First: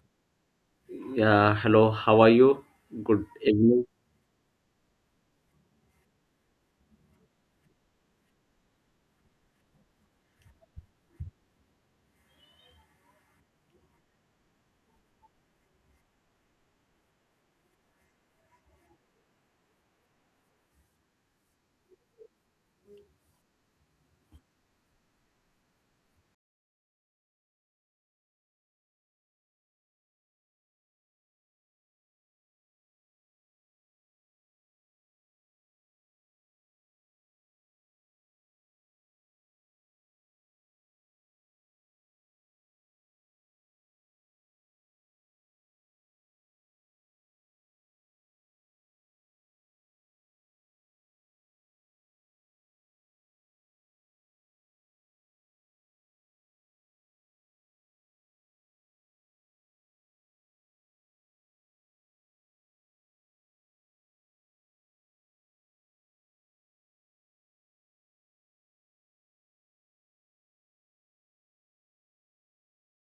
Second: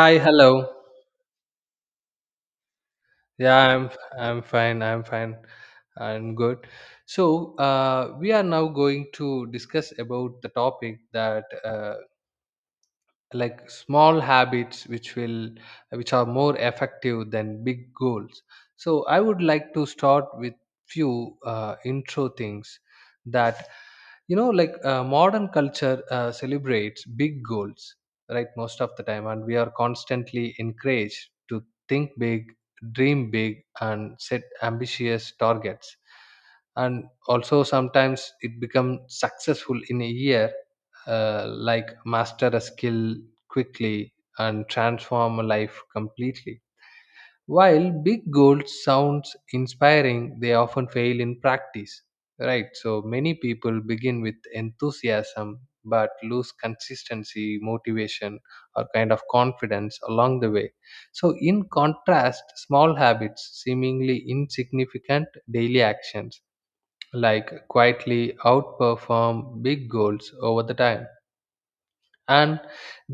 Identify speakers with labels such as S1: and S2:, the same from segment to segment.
S1: Hi, hello.
S2: Yeah, hello, how are you? Good
S1: Yeah,
S2: evening.
S1: I'm I'm fine. I'm good. So we are now going to discuss about the topic that like small habits which are more effective than big goals. So, I would like to start with few intro things that modern culture celebrates big goals, right, most of the time, and we are constantly encouraged to think big, dream big, and set ambitious targets, and also sometimes it becomes successful in a year, like master a skill quickly and transform a life completely. While big goals sounds inspiring, they often fail in practice. Right, so many people begin with enthusiasm but lose consistency, motivation, or kind of confidence along the way. So, in contrast, small habits, seemingly insignificant daily actions, like quietly outperform big goals over the time, and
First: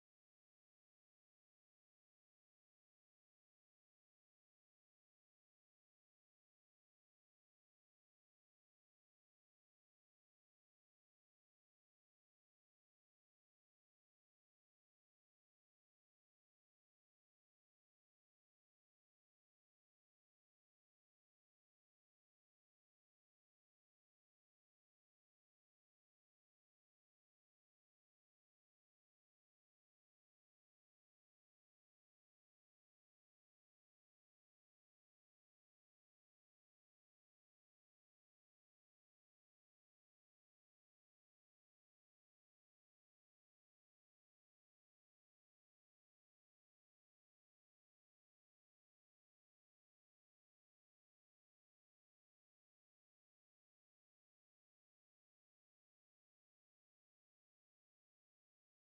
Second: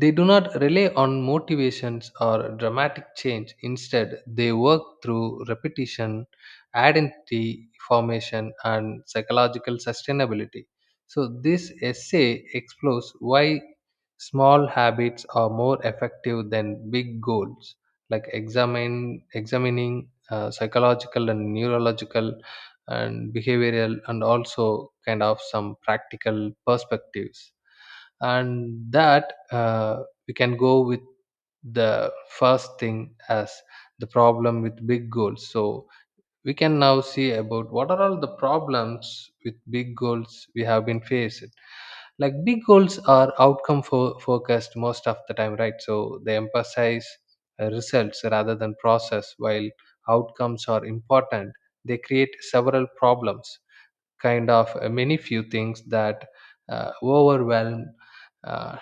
S1: they do not rely on motivations or dramatic change, instead they work through repetition, identity formation, and psychological sustainability. So this essay explores why small habits are more effective than big goals, like examine examining psychological and neurological and behavioral and also kind of some practical perspectives. And that we can go with the first thing as the problem with big goals. So we can now see about what are all the problems with big goals we have been faced. Like big goals are outcome focused most of the time, right, so they emphasize results rather than process. While outcomes are important, they create several problems, kind of many few things that overwhelm, uh,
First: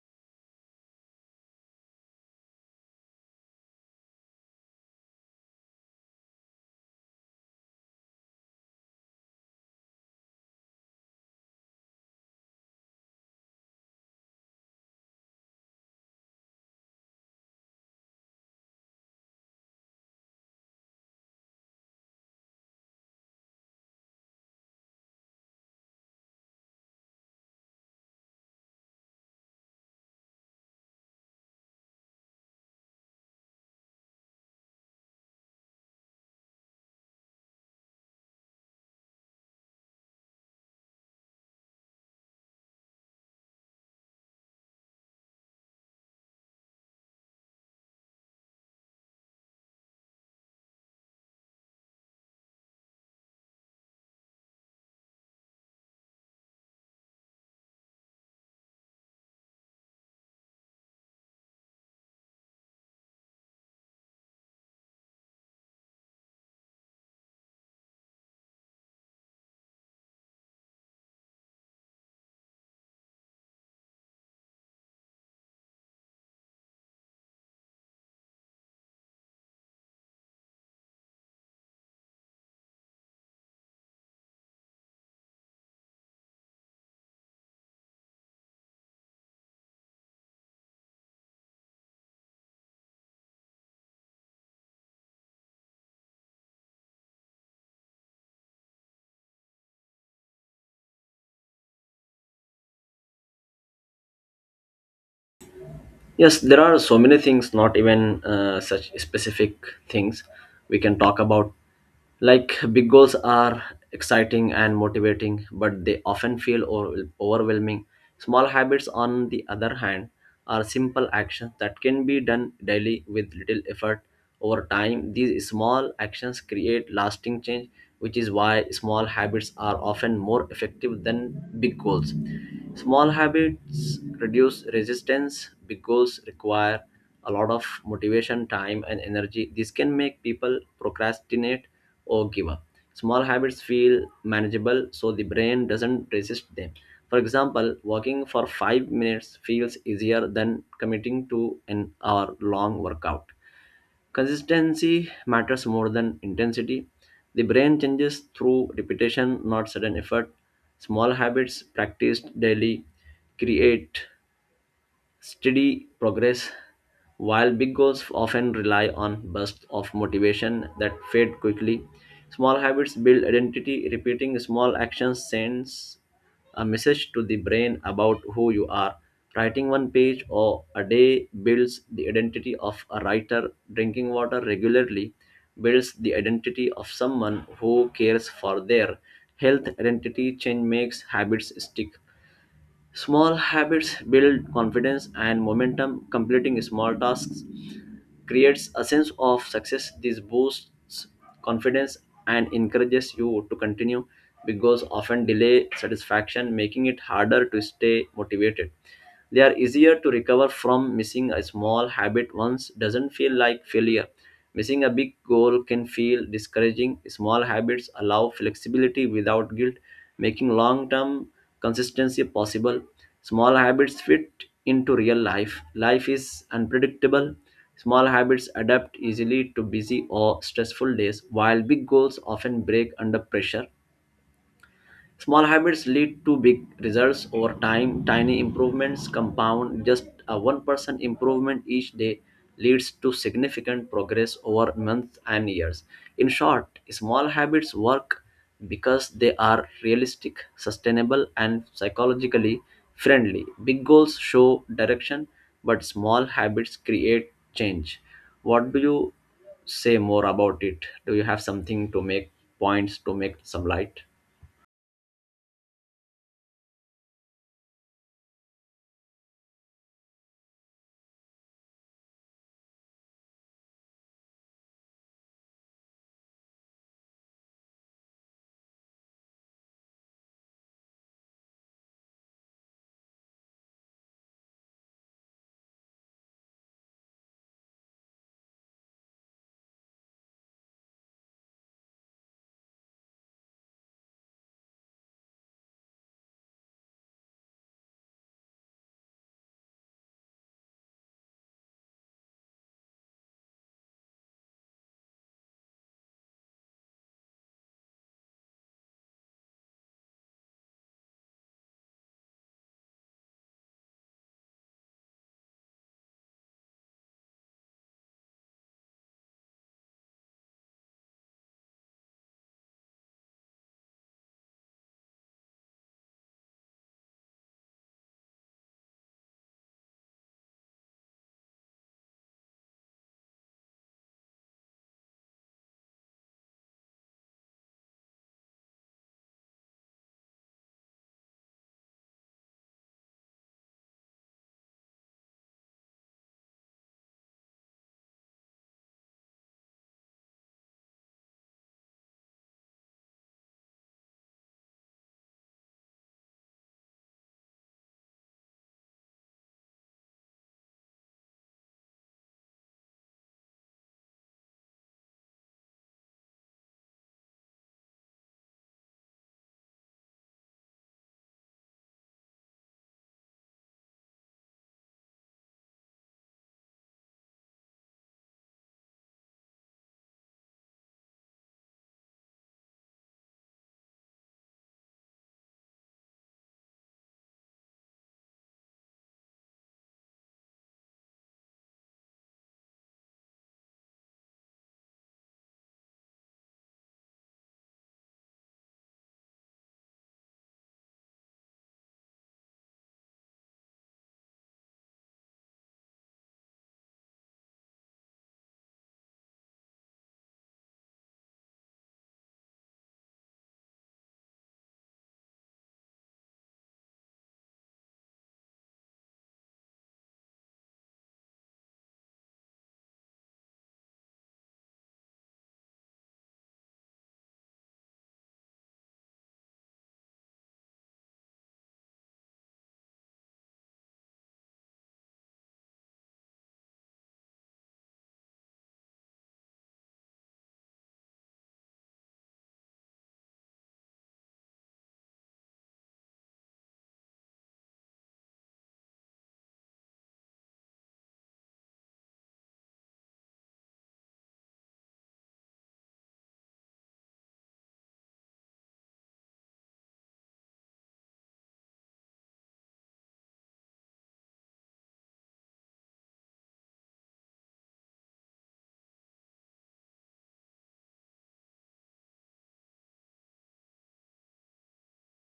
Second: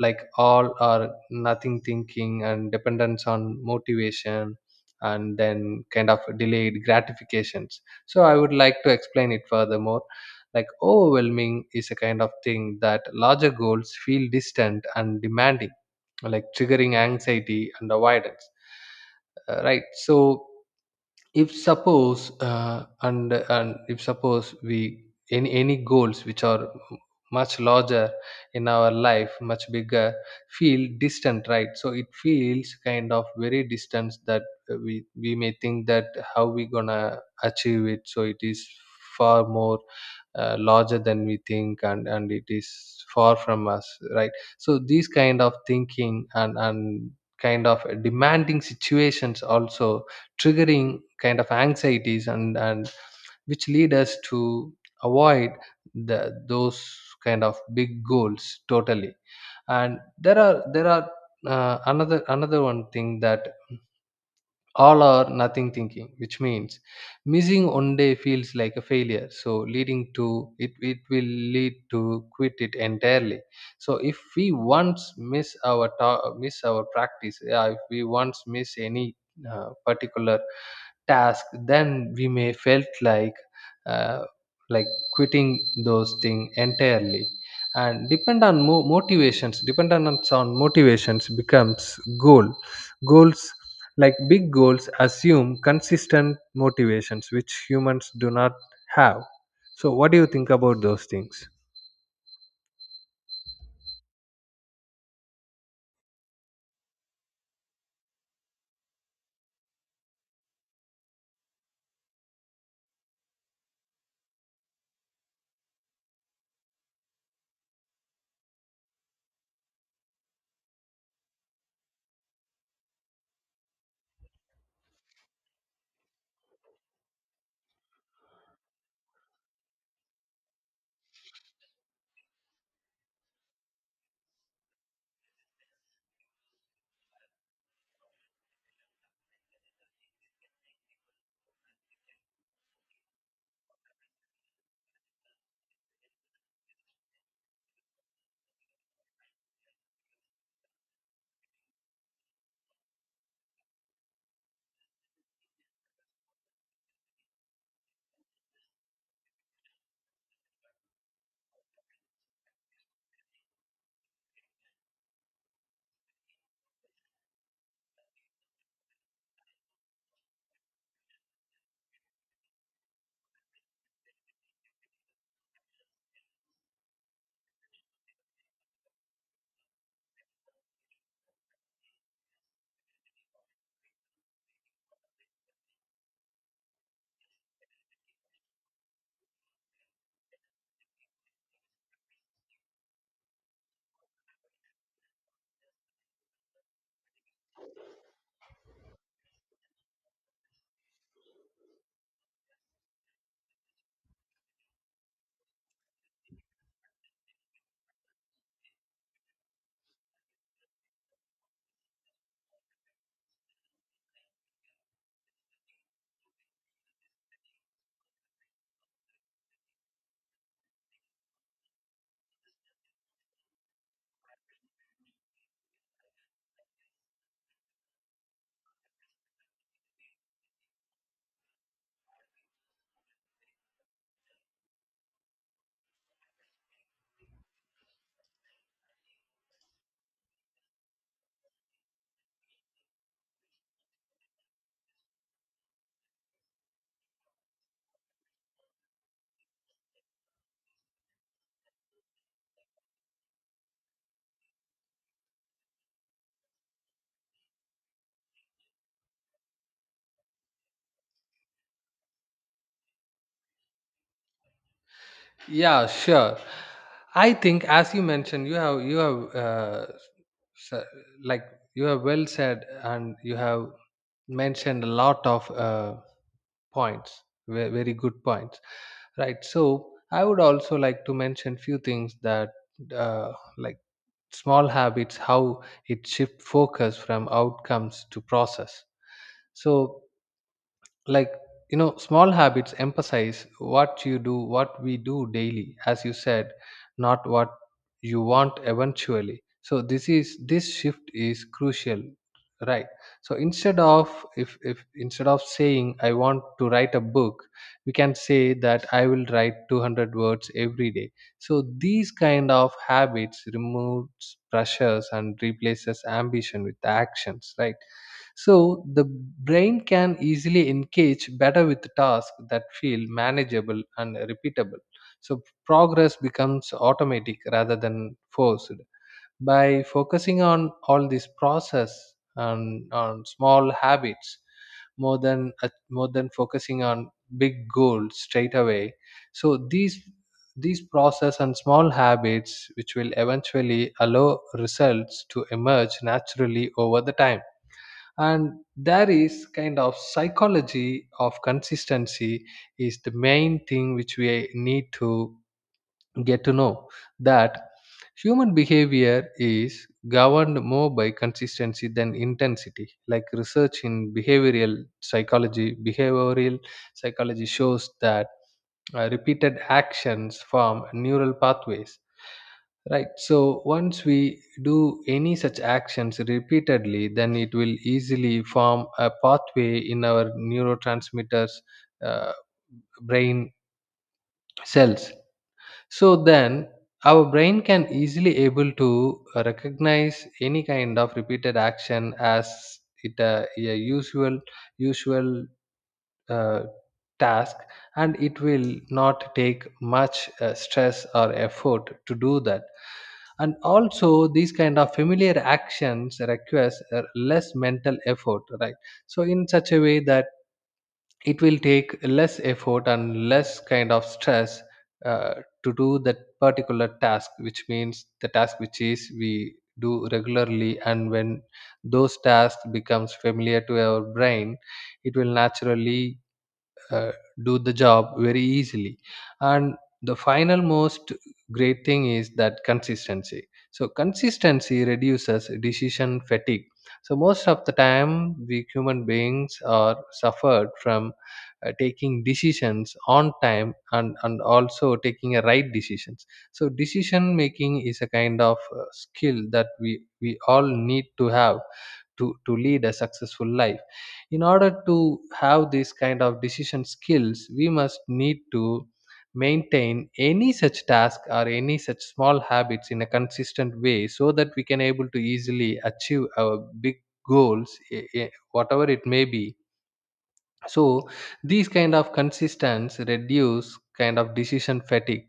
S1: like all or nothing thinking, and dependence on motivation, and then kind of delayed gratifications. So I would like to explain it furthermore. Like overwhelming is a kind of thing that larger goals feel distant and demanding, like triggering anxiety and avoidance. Right, so if suppose and if suppose we any goals which are much larger in our life, much bigger, feel distant. Right, so it feels kind of very distant that we may think that how we gonna achieve it. So it is far more larger than we think, and it is far from us, right? So these kind of thinking and kind of demanding situations also triggering kind of anxieties and which lead us to avoid the those kind of big goals totally. And there are another one thing, that all or nothing thinking, which means missing one day feels like a failure, so leading to it it will lead to quit it entirely. So if we once miss our miss our practice, yeah, if we once miss any particular task, then we may felt like uh, like quitting those things entirely. And depend on motivations, dependence on motivations becomes goals like big goals assume consistent motivations which humans do not have. So what do you think about those things?
S2: Yes, there are so many things, not even such specific things we can talk about. Like, big goals are exciting and motivating, but they often feel overwhelming. Small habits, on the other hand, are simple actions that can be done daily with little effort over time. These small actions create lasting change which is why small habits are often more effective than big goals. Small habits reduce resistance, big goals require a lot of motivation, time, and energy. This can make people procrastinate or give up. Small habits feel manageable so the brain doesn't resist them. For example, walking for 5 minutes feels easier than committing to an hour long workout. Consistency matters more than intensity. The brain changes through repetition, not sudden effort. Small habits practiced daily create steady progress, while big goals often rely on bursts of motivation that fade quickly. Small habits build identity. Repeating small actions sends a message to the brain about who you are. Writing one page or a day builds the identity of a writer. Drinking water regularly builds the identity of someone who cares for their health. Identity change makes habits stick. Small habits build confidence and momentum. Completing small tasks creates a sense of success. This boosts confidence and encourages you to continue because often delay satisfaction, making it harder to stay motivated. They are easier to recover from missing a small habit once doesn't feel like failure. Missing a big goal can feel discouraging. Small habits allow flexibility without guilt, making long term consistency possible. Small habits fit into real life. Life is unpredictable. Small habits adapt easily to busy or stressful days, while big goals often break under pressure. Small habits lead to big results over time. Tiny improvements compound. Just a 1% improvement each day leads to significant progress over months and years. In short, small habits work because they are realistic, sustainable, and psychologically friendly. Big goals show direction, but small habits create change. What do you say more about it? Do you have something to make points to make some light?
S1: Yeah, sure. I think, as you mentioned, you have s- like you have well said, and you have mentioned a lot of points, very good points, right? So I would also like to mention few things that like small habits, how it shift focus from outcomes to process. So like you know small habits emphasize what you do, what we do daily, as you said, not what you want eventually. So this shift is crucial, right? So instead of, if instead of saying I want to write a book, we can say that I will write 200 words every day. So these kind of habits removes pressures and replaces ambition with actions, right? So the brain can easily engage better with tasks that feel manageable and repeatable. So progress becomes automatic rather than forced. By focusing on all this process and on small habits, more than more than focusing on big goals straight away, so these process and small habits which will eventually allow results to emerge naturally over the time. And there is kind of psychology of consistency is the main thing which we need to get to know, that human behavior is governed more by consistency than intensity. Like research in behavioral psychology shows that repeated actions form neural pathways, right? So once we do any such actions repeatedly, then it will easily form a pathway in our neurotransmitters, uh, brain cells. So then our brain can easily able to recognize any kind of repeated action as it a usual uh, task, and it will not take much stress or effort to do that. And also these kind of familiar actions requires less mental effort, right? So in such a way that it will take less effort and less kind of stress, uh, to do that particular task, which means the task which is we do regularly, and when those tasks becomes familiar to our brain, it will naturally uh, do the job very easily. And the final most great thing is that consistency. So consistency reduces decision fatigue. So most of the time we human beings are suffered from taking decisions on time, and also taking a right decisions. So decision making is a kind of skill that we all need to have, to lead a successful life. In order to have this kind of decision skills, we must need to maintain any such task or any such small habits in a consistent way, so that we can able to easily achieve our big goals, whatever it may be. So these kind of consistence reduce kind of decision fatigue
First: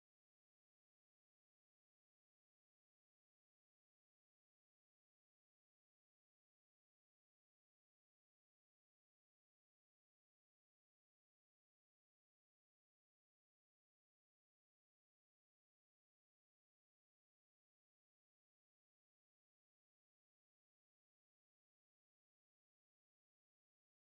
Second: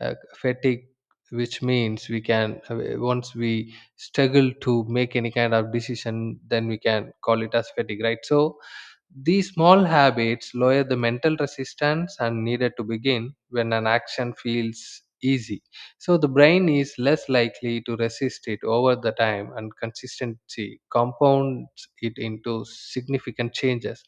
S1: uh, fatigue which means we can, once we struggle to make any kind of decision, then we can call it as fatigue, right? So these small habits lower the mental resistance and needed to begin when an action feels easy. So the brain is less likely to resist it over the time, and consistency compounds it into significant changes.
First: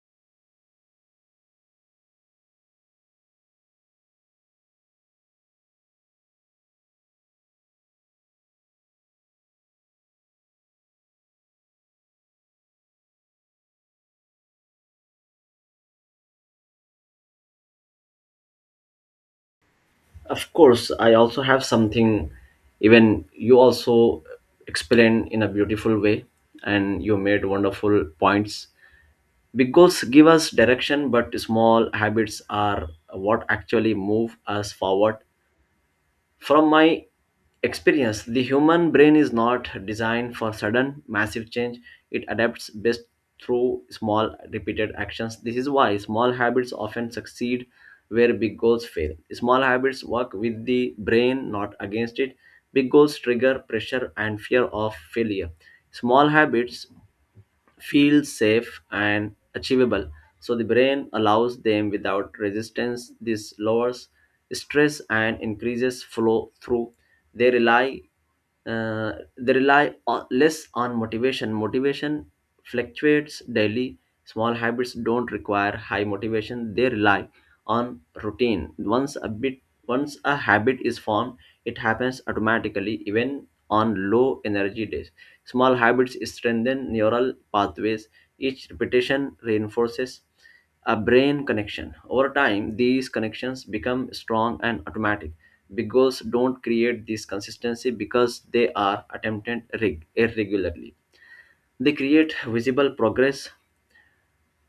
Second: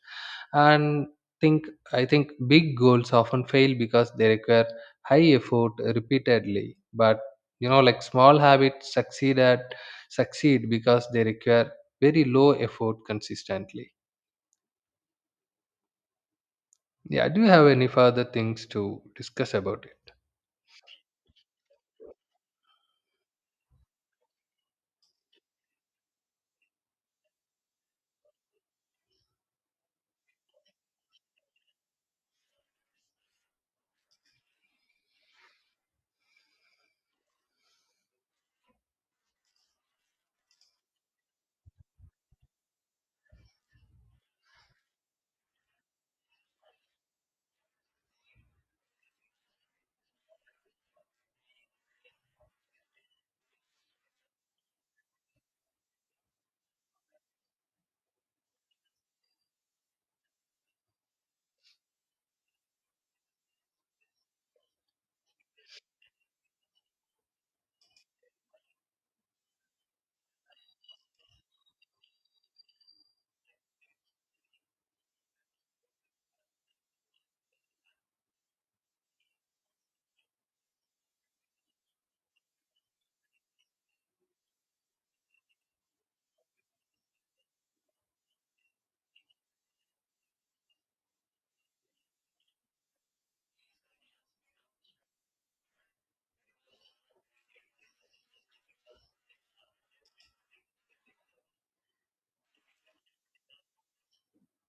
S1: And think I think big goals often fail because they require high effort repeatedly. But you know like small habits succeed because they require very low effort consistently. Yeah, do you have any further things to discuss about it?
S2: Of course, I also have something, even you also explain in a beautiful way, and you made wonderful points. Big goals give us direction, but small habits are what actually move us forward. From my experience, the human brain is not designed for sudden, massive change. It adapts best through small, repeated actions. This is why small habits often succeed where big goals fail. Small habits work with the brain, not against it. Big goals trigger pressure and fear of failure. Small habits feel safe and achievable. So the brain allows them without resistance. This lowers stress and increases flow through. They rely they rely on, less on motivation. Motivation fluctuates daily. Small habits don't require high motivation. They rely on routine. Once a habit is formed, it happens automatically, even on low energy days. Small habits strengthen neural pathways. Each repetition reinforces a brain connection. Over time, these connections become strong and automatic. Big goals don't create this consistency because they are attempted irregularly. They create visible progress.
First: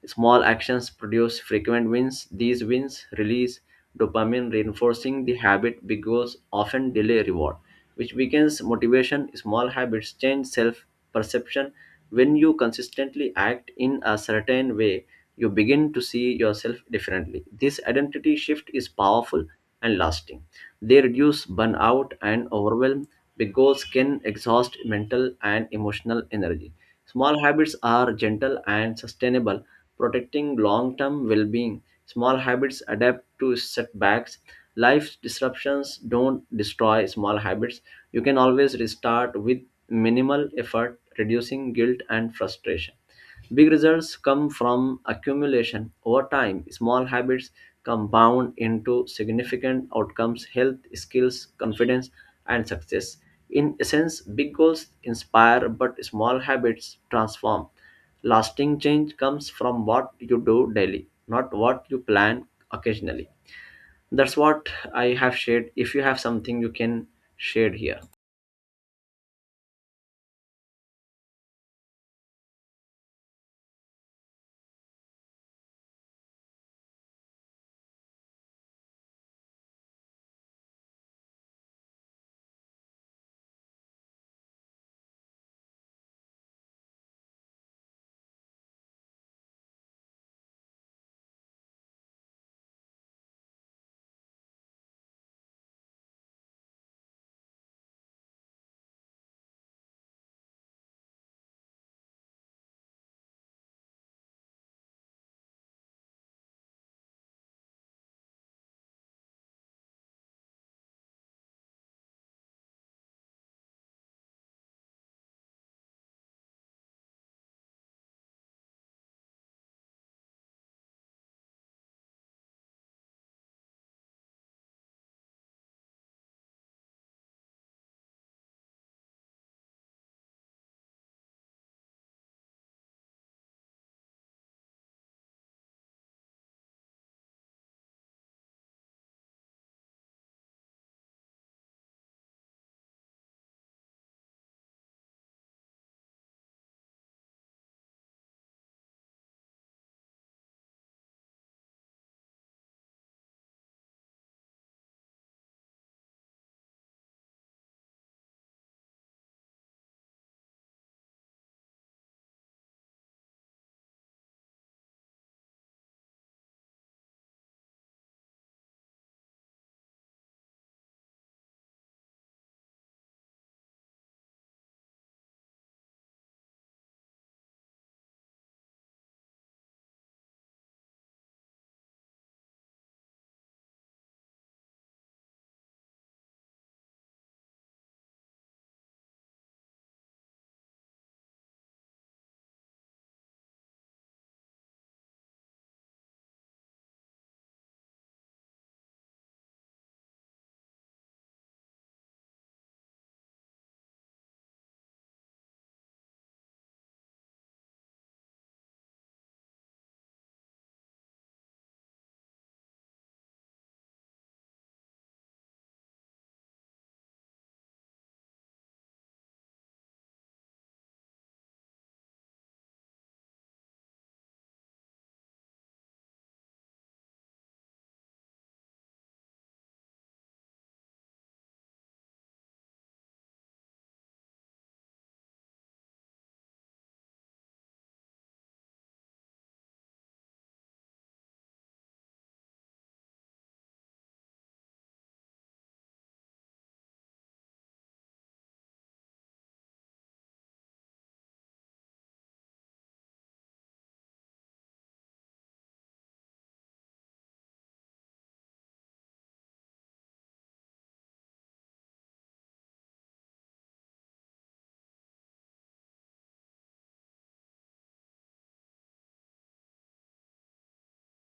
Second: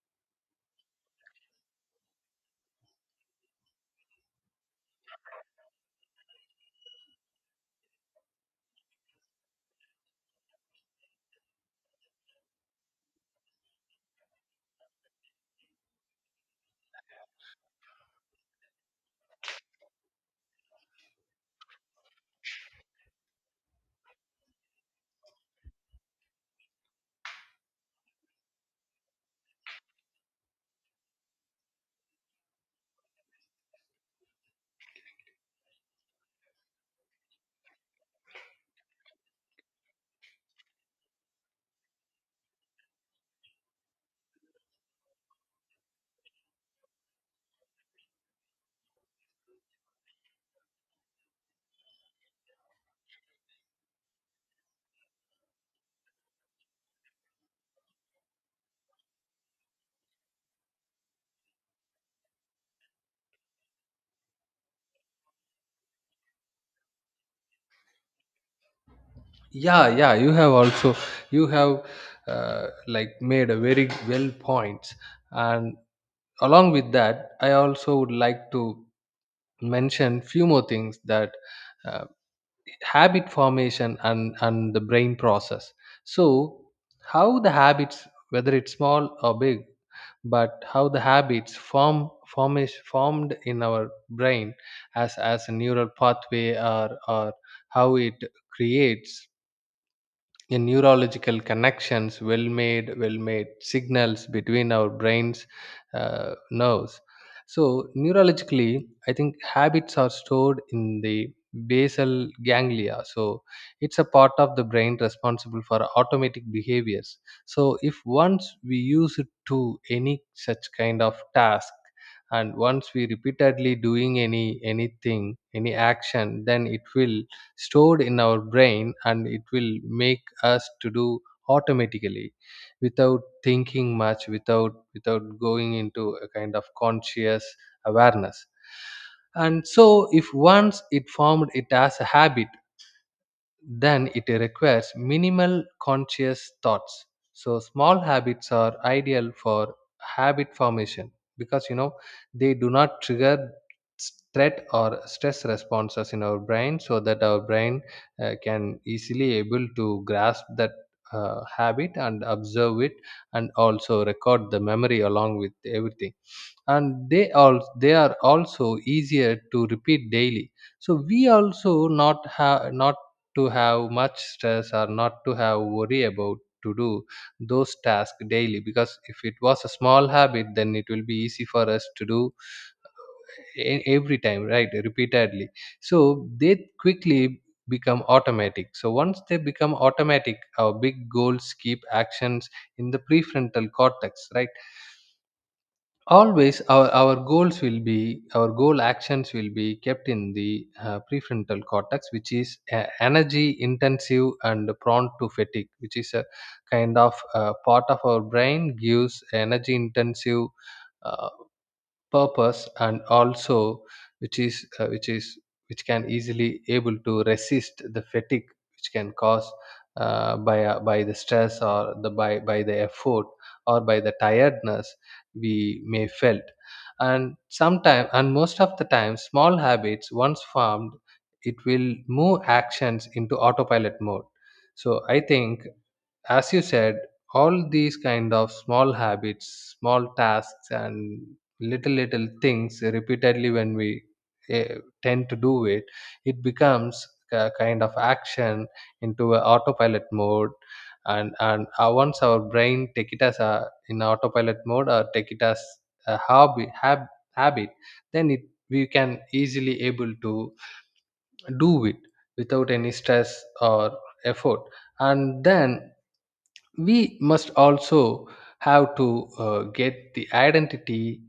S2: Small actions produce frequent wins. These wins release dopamine, reinforcing the habit because often delay reward, which weakens motivation. Small habits change self perception. When you consistently act in a certain way, you begin to see yourself differently. This identity shift is powerful and lasting. They reduce burnout and overwhelm because can exhaust mental and emotional energy. Small habits are gentle and sustainable protecting long term well being. Small habits adapt to setbacks. Life disruptions don't destroy small habits. You can always restart with minimal effort, reducing guilt and frustration. Big results come from accumulation over time. Small habits compound into significant outcomes, health, skills, confidence, and success. In essence, big goals inspire, but small habits transform. Lasting change comes from what you do daily, not what you plan occasionally. That's what I have shared. If you have something, you can share here.
S1: Yeah, yeah, you have also, you have like made a very well points, and along with that, I also would like to mention few more things that. uh, Habit formation and the brain process. So how the habits, whether it's small or big, but how the habits form form is formed in our brain, as a neural pathway, or how it creates a neurological connections, well made signals between our brains, uh, nerves. So neurologically I think habits are stored in the basal ganglia. So it's a part of the brain responsible for automatic behaviors. So if once we use it to any such kind of task, and once we repeatedly doing anything any action, then it will stored in our brain, and it will make us to do automatically without thinking much, without going into a kind of conscious awareness. And so if once it formed it as a habit, then it requires minimal conscious thoughts. So small habits are ideal for habit formation, because you know they do not trigger threat or stress responses in our brain, so that our brain can easily able to grasp that habit and observe it, and also record the memory along with everything. And they are also easier to repeat daily. So we also not have, not to have much stress or not to have worry about to do those tasks daily, because if it was a small habit, then it will be easy for us to do every time, right, repeatedly. So they quickly become automatic. So once they become automatic, our big goals keep actions in the prefrontal cortex, right? Always our goals will be, our goal actions will be kept in the prefrontal cortex, which is energy intensive and prone to fatigue, which is a kind of part of our brain, gives energy intensive uh, purpose, and also which is which can easily able to resist the fatigue, which can cause by, by the stress, or the by the effort, or by the tiredness we may felt. And sometime and most of the time, small habits once formed, it will move actions into autopilot mode. So I think, as you said, all these kind of small habits, small tasks, and little little things repeatedly, when we eh, tend to do it, it becomes a kind of action into a autopilot mode. And once our brain take it as a in autopilot mode, or take it as a habit, then it, we can easily able to do it without any stress or effort, and Then we must also have to get the identity,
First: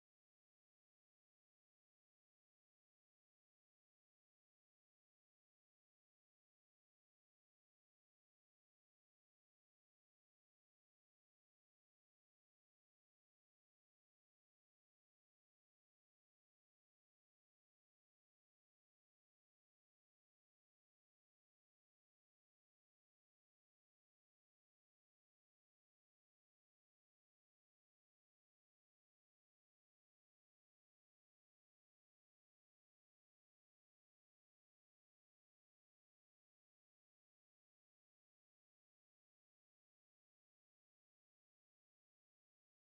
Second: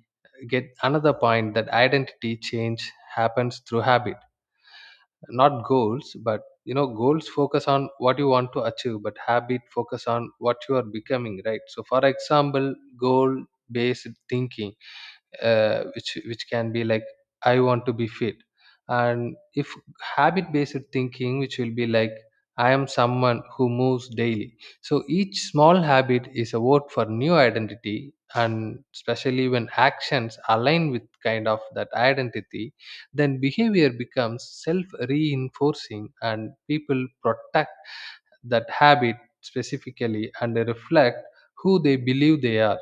S1: get another point, that identity change happens through habit, not goals. But you know, goals focus on what you want to achieve, but habit focus on what you are becoming, right? So for example, goal based thinking, which can be like, I want to be fit. And if habit based thinking, which will be like, I am someone who moves daily. So each small habit is a vote for new identity, and especially when actions align with kind of that identity, then behavior becomes self reinforcing and people protect that habit specifically, and they reflect who they believe they are.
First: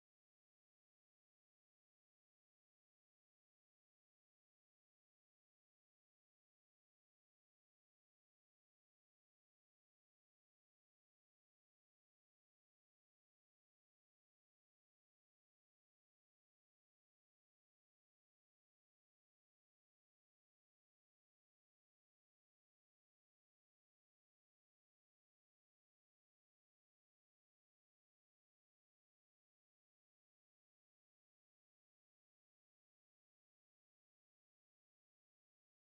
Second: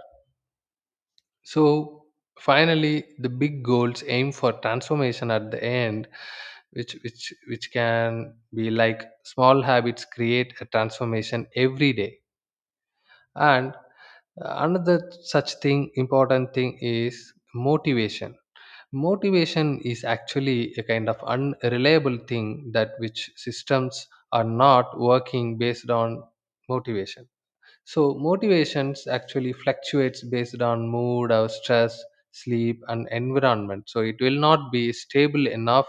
S1: So finally, the big goals aim for transformation at the end, which can be like, small habits create a transformation every day. And another such thing, important thing, is motivation. Motivation is actually a kind of unreliable thing that which systems are not working based on motivation. So motivations actually fluctuates based on mood, our stress, sleep, and environment. So it will not be stable enough,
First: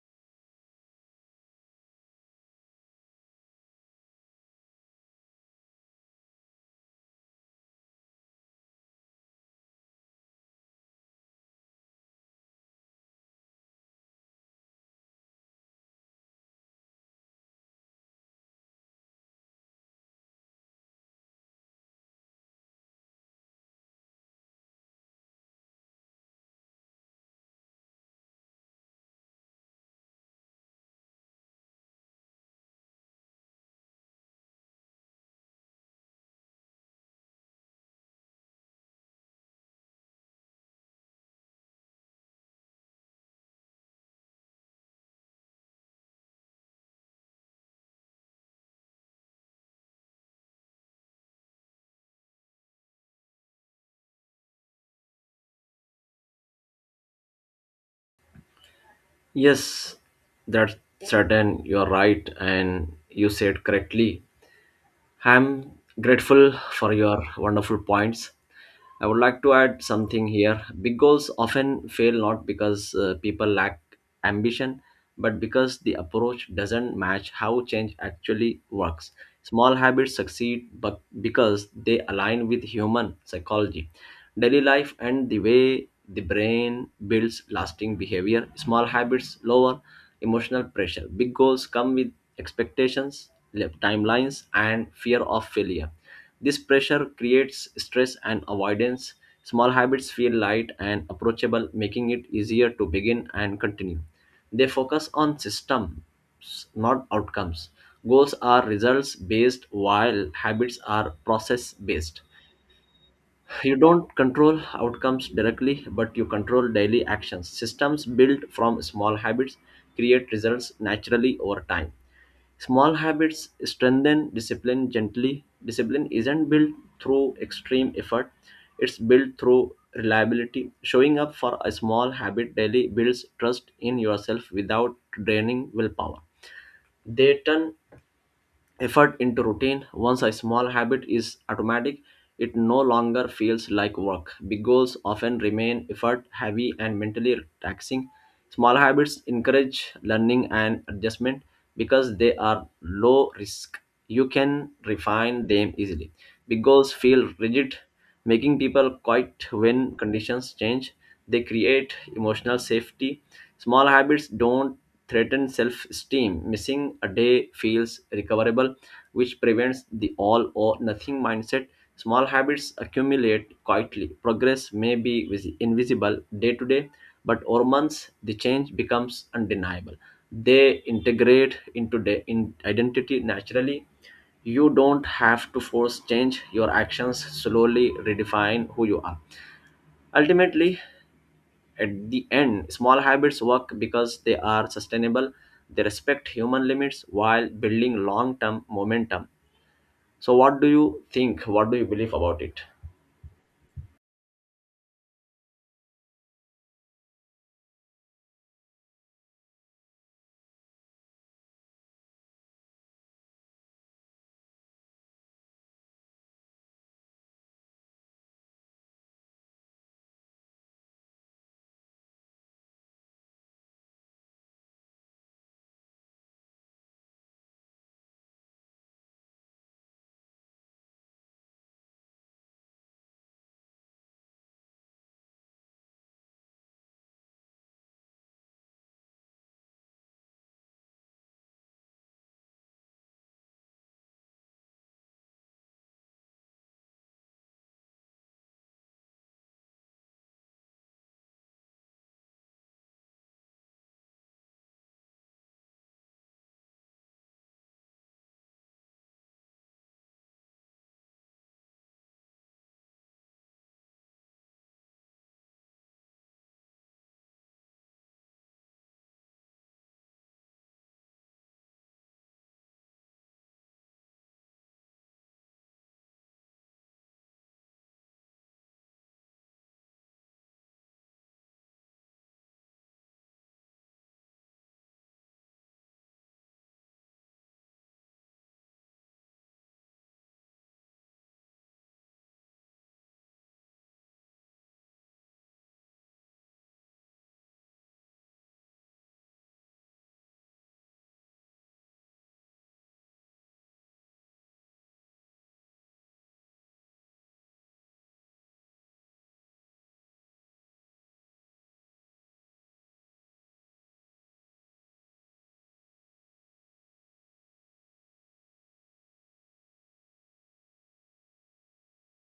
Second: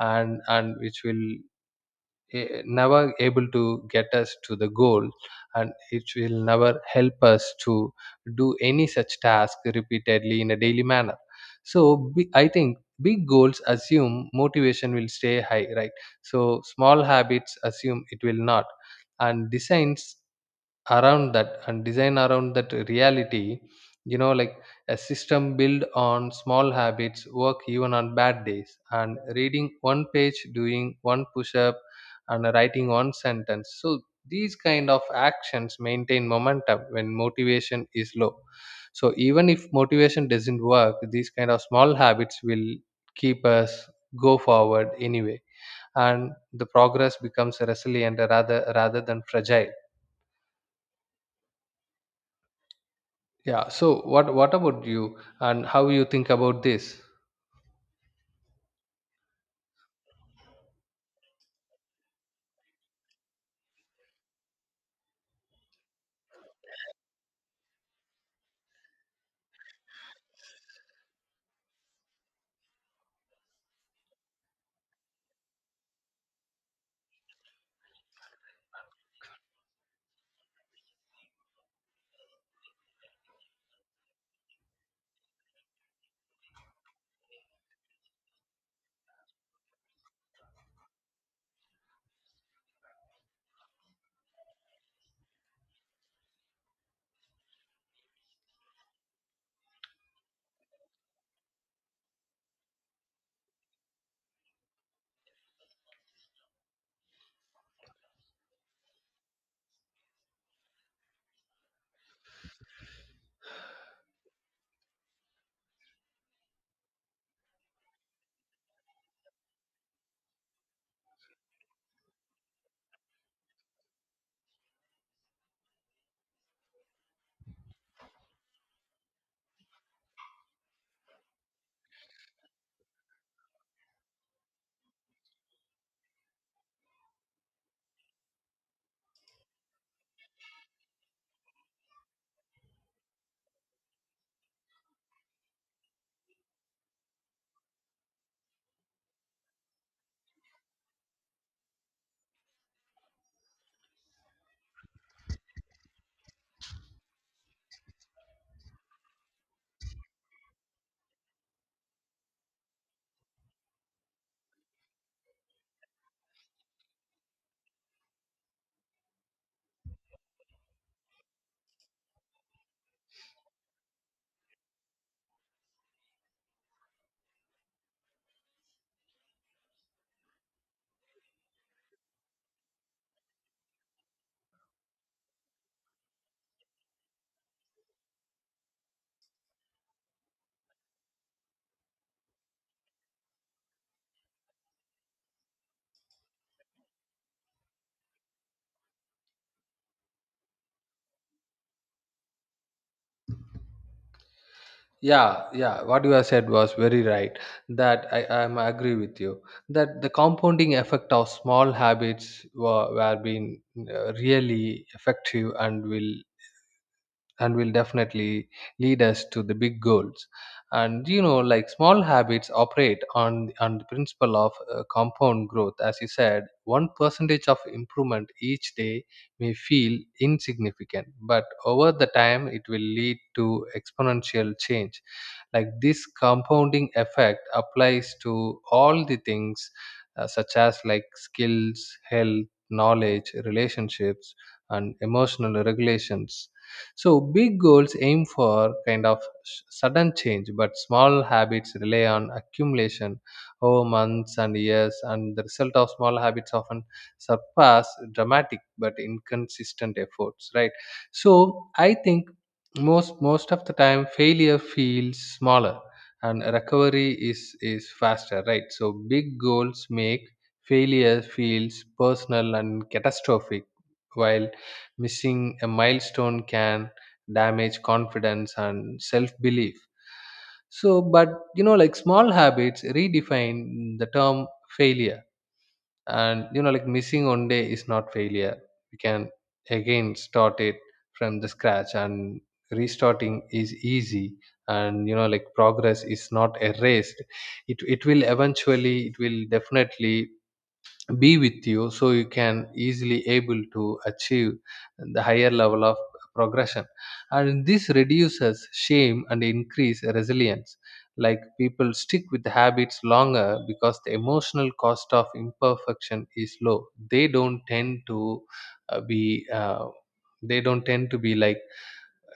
S1: and which will never able to get us to the goal, and it will never help us to do any such task repeatedly in a daily manner. So I think big goals assume motivation will stay high, right? So small habits assume it will not, and designs around that, and design around that reality. You know, like, a system built on small habits work even on bad days, and reading one page, doing one push up and writing one sentence. So these kind of actions maintain momentum when motivation is low. So even if motivation doesn't work, these kind of small habits will keep us go forward anyway, and the progress becomes resilient rather than fragile. Yeah, so what about you, and how you think about this?
S2: Yes, that's certain. You're right, and you said correctly I'm grateful for your wonderful points. I would like to add something here. Big goals often fail not because people lack ambition, but because the approach doesn't match how change actually works. Small habits succeed but because they align with human psychology, daily life, and the way the brain builds lasting behavior. Small habits lower emotional pressure. Big goals come with expectations, timelines, and fear of failure. This pressure creates stress and avoidance. Small habits feel light and approachable, making it easier to begin and continue. They focus on systems, not outcomes. Goals are results based, while habits are process based. You don't control outcomes directly, but you control daily actions. Systems built from small habits create results naturally over time. Small habits strengthen discipline gently. Discipline isn't built through extreme effort, it's built through reliability. Showing up for a small habit daily builds trust in yourself without draining willpower. They turn effort into routine. Once a small habit is automatic, it no longer feels like work. Big goals often remain effort heavy and mentally taxing. Small habits encourage learning and adjustment because they are low risk. You can refine them easily. Big goals feel rigid making people quiet when conditions change. They create emotional safety. Small habits don't threaten self esteem. Missing a day feels recoverable, which prevents the all or nothing mindset. Small habits accumulate quietly. Progress may be invisible day to day, but over months, the change becomes undeniable. They integrate into the identity naturally. You don't have to force change, your actions slowly redefine who you are. Ultimately, at the end, small habits work because they are sustainable. They respect human limits while building long term momentum. So what do you think, what do you believe about it?
S1: Yeah, yeah, what you have said was very right, that I'm agree with you, that the compounding effect of small habits were being really effective, and will, and will definitely lead us to the big goals. And you know, like, small habits operate on the principle of compound growth. As you said, one percentage of improvement each day may feel insignificant, but over the time it will lead to exponential change. Like, this compounding effect applies to all the things, such as like skills, health, knowledge, relationships, and emotional regulations. So big goals aim for kind of sudden change, but small habits rely on accumulation over months and years, and the result of small habits often surpass dramatic but inconsistent efforts. Right. So I think most of the time failure feels smaller, and recovery is faster. Right. So big goals make failure feels personal and catastrophic, while missing a milestone can damage confidence and self belief so, but, you know, like, small habits redefine the term failure. And you know, like, missing one day is not failure. We can again start it from the scratch, and restarting is easy. And you know, like, progress is not erased. It will eventually, it will definitely be with you, so you can easily able to achieve the higher level of progression. And this reduces shame and increase resilience. Like, people stick with habits longer because the emotional cost of imperfection is low. They don't tend to be they don't tend to be like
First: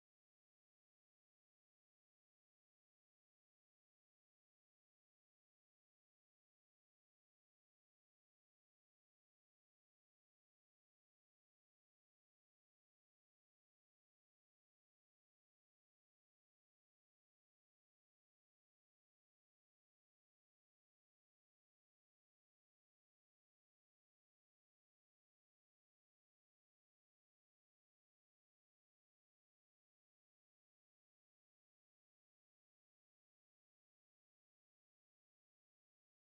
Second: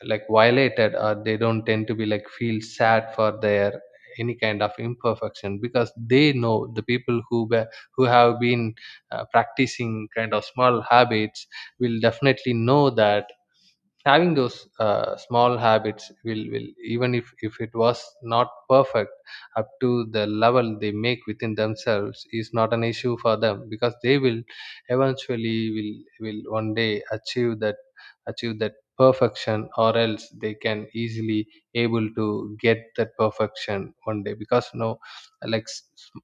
S1: like violated, or they don't tend to be like feel sad for their any kind of imperfection, because they know the people who have been practicing kind of small habits will definitely know that having those small habits will, even if it was not perfect up to the level they make within themselves, is not an issue for them, because they will eventually will one day achieve that achieve that perfection, or else they can easily able to get that perfection one day. Because no, like,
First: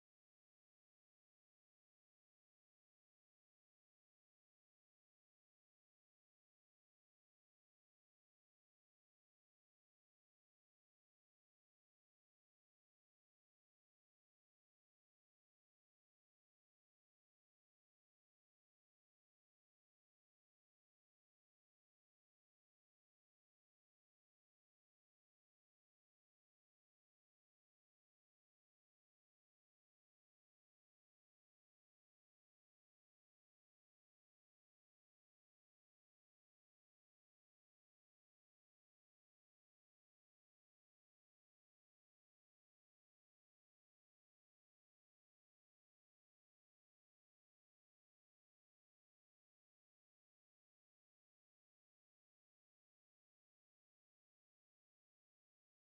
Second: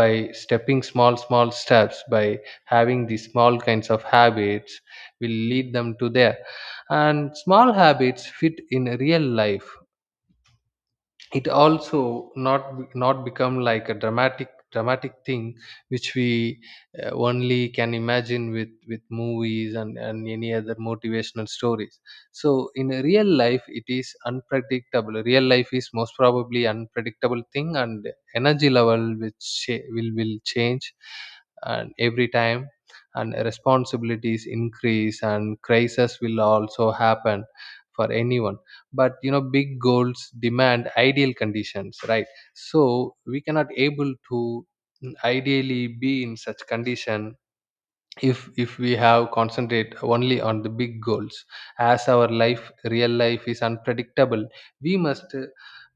S1: by stepping small steps, by having these small kinds of habits, will lead them to there. And small habits fit in real life. It also not become like a dramatic thing, which we only can imagine with movies and any other motivational stories. So in a real life, it is unpredictable. Real life is most probably unpredictable thing. And energy level, which will change, and every time, and responsibilities increase, and crisis will also happen for anyone. But you know, big goals demand ideal conditions, right? So we cannot able to, ideally be in such condition, if we have concentrate only on the big goals. As our life, real life is unpredictable, we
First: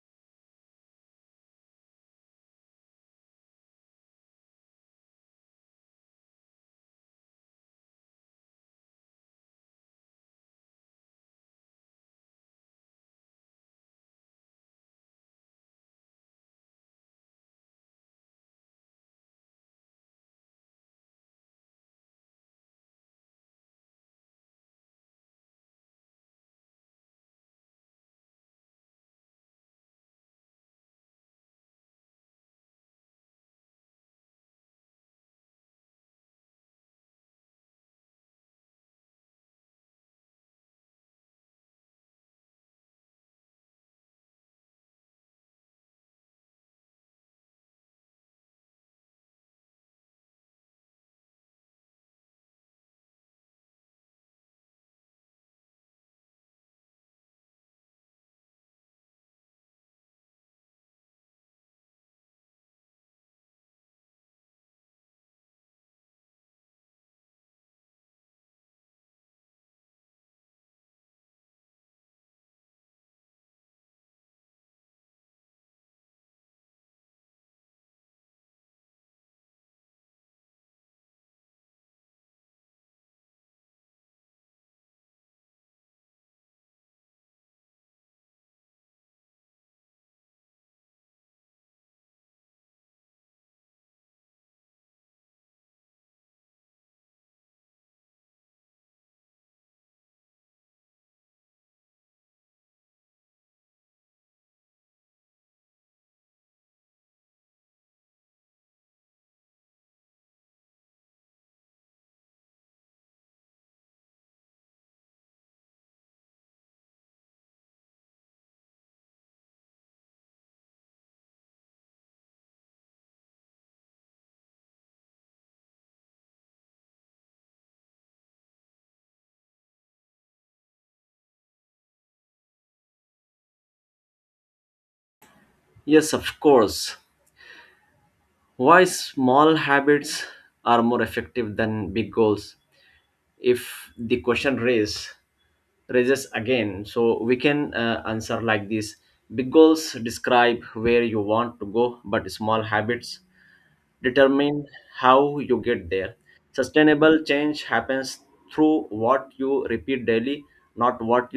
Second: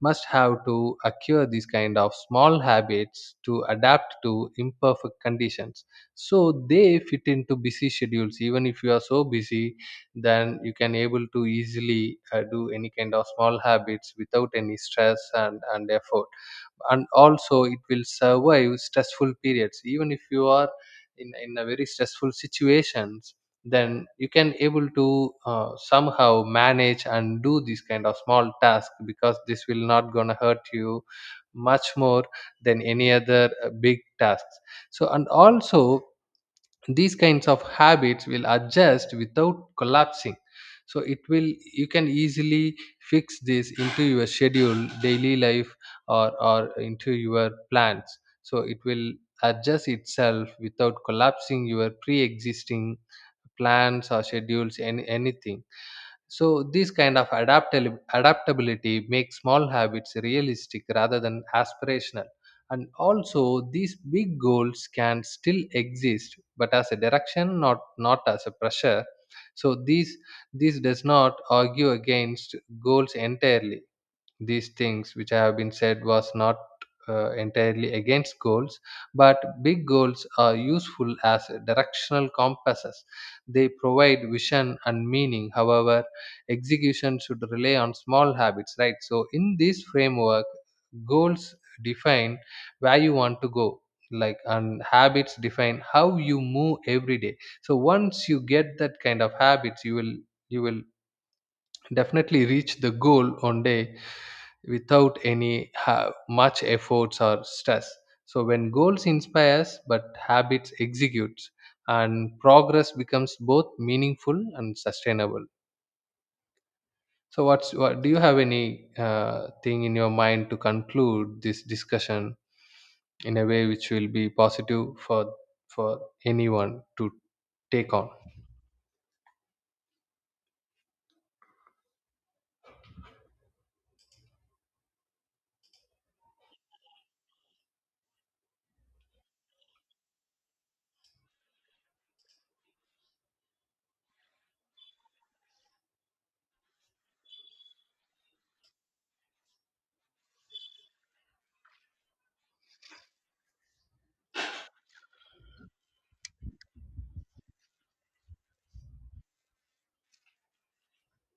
S1: must have to acquire these kind of small habits to adapt to imperfect conditions. So they fit into busy schedules. Even if you are so busy, then you can able to easily do any kind of small habits without any stress and effort. And also, it will survive stressful periods. Even if you are in a very stressful situations, then you can able to somehow manage and do these kind of small task, because this will not gonna hurt you much more than any other big tasks. So, and also, these kinds of habits will adjust without collapsing. So it will, you can easily fix this into your schedule, daily life, or into your plans. So it will adjust itself without collapsing your pre-existing plans or schedules. Anything. So this kind of adaptability makes small habits realistic rather than aspirational. And also, these big goals can still exist, but as a direction, not as a pressure. So this does not argue against goals entirely. These things which I have been said was not entirely against goals, but big goals are useful as directional compasses. They provide vision and meaning. However, execution should rely on small habits, right? So, in this framework, goals define where you want to go, like, and habits define how you move every day. So once you get that kind of habits, you will definitely reach the goal one day without any much efforts or stress. So when goals inspires, but habits executes, and progress becomes both meaningful and sustainable. So what do you have, any thing in your mind to conclude this discussion in a way which will be positive for, anyone to take on
S2: Yes, of course. Why small habits are more effective than big goals, if the question raised raises again. So we can answer like this. Big goals describe where you want to go, but small habits determine how you get there. Sustainable change happens through what you repeat daily, not what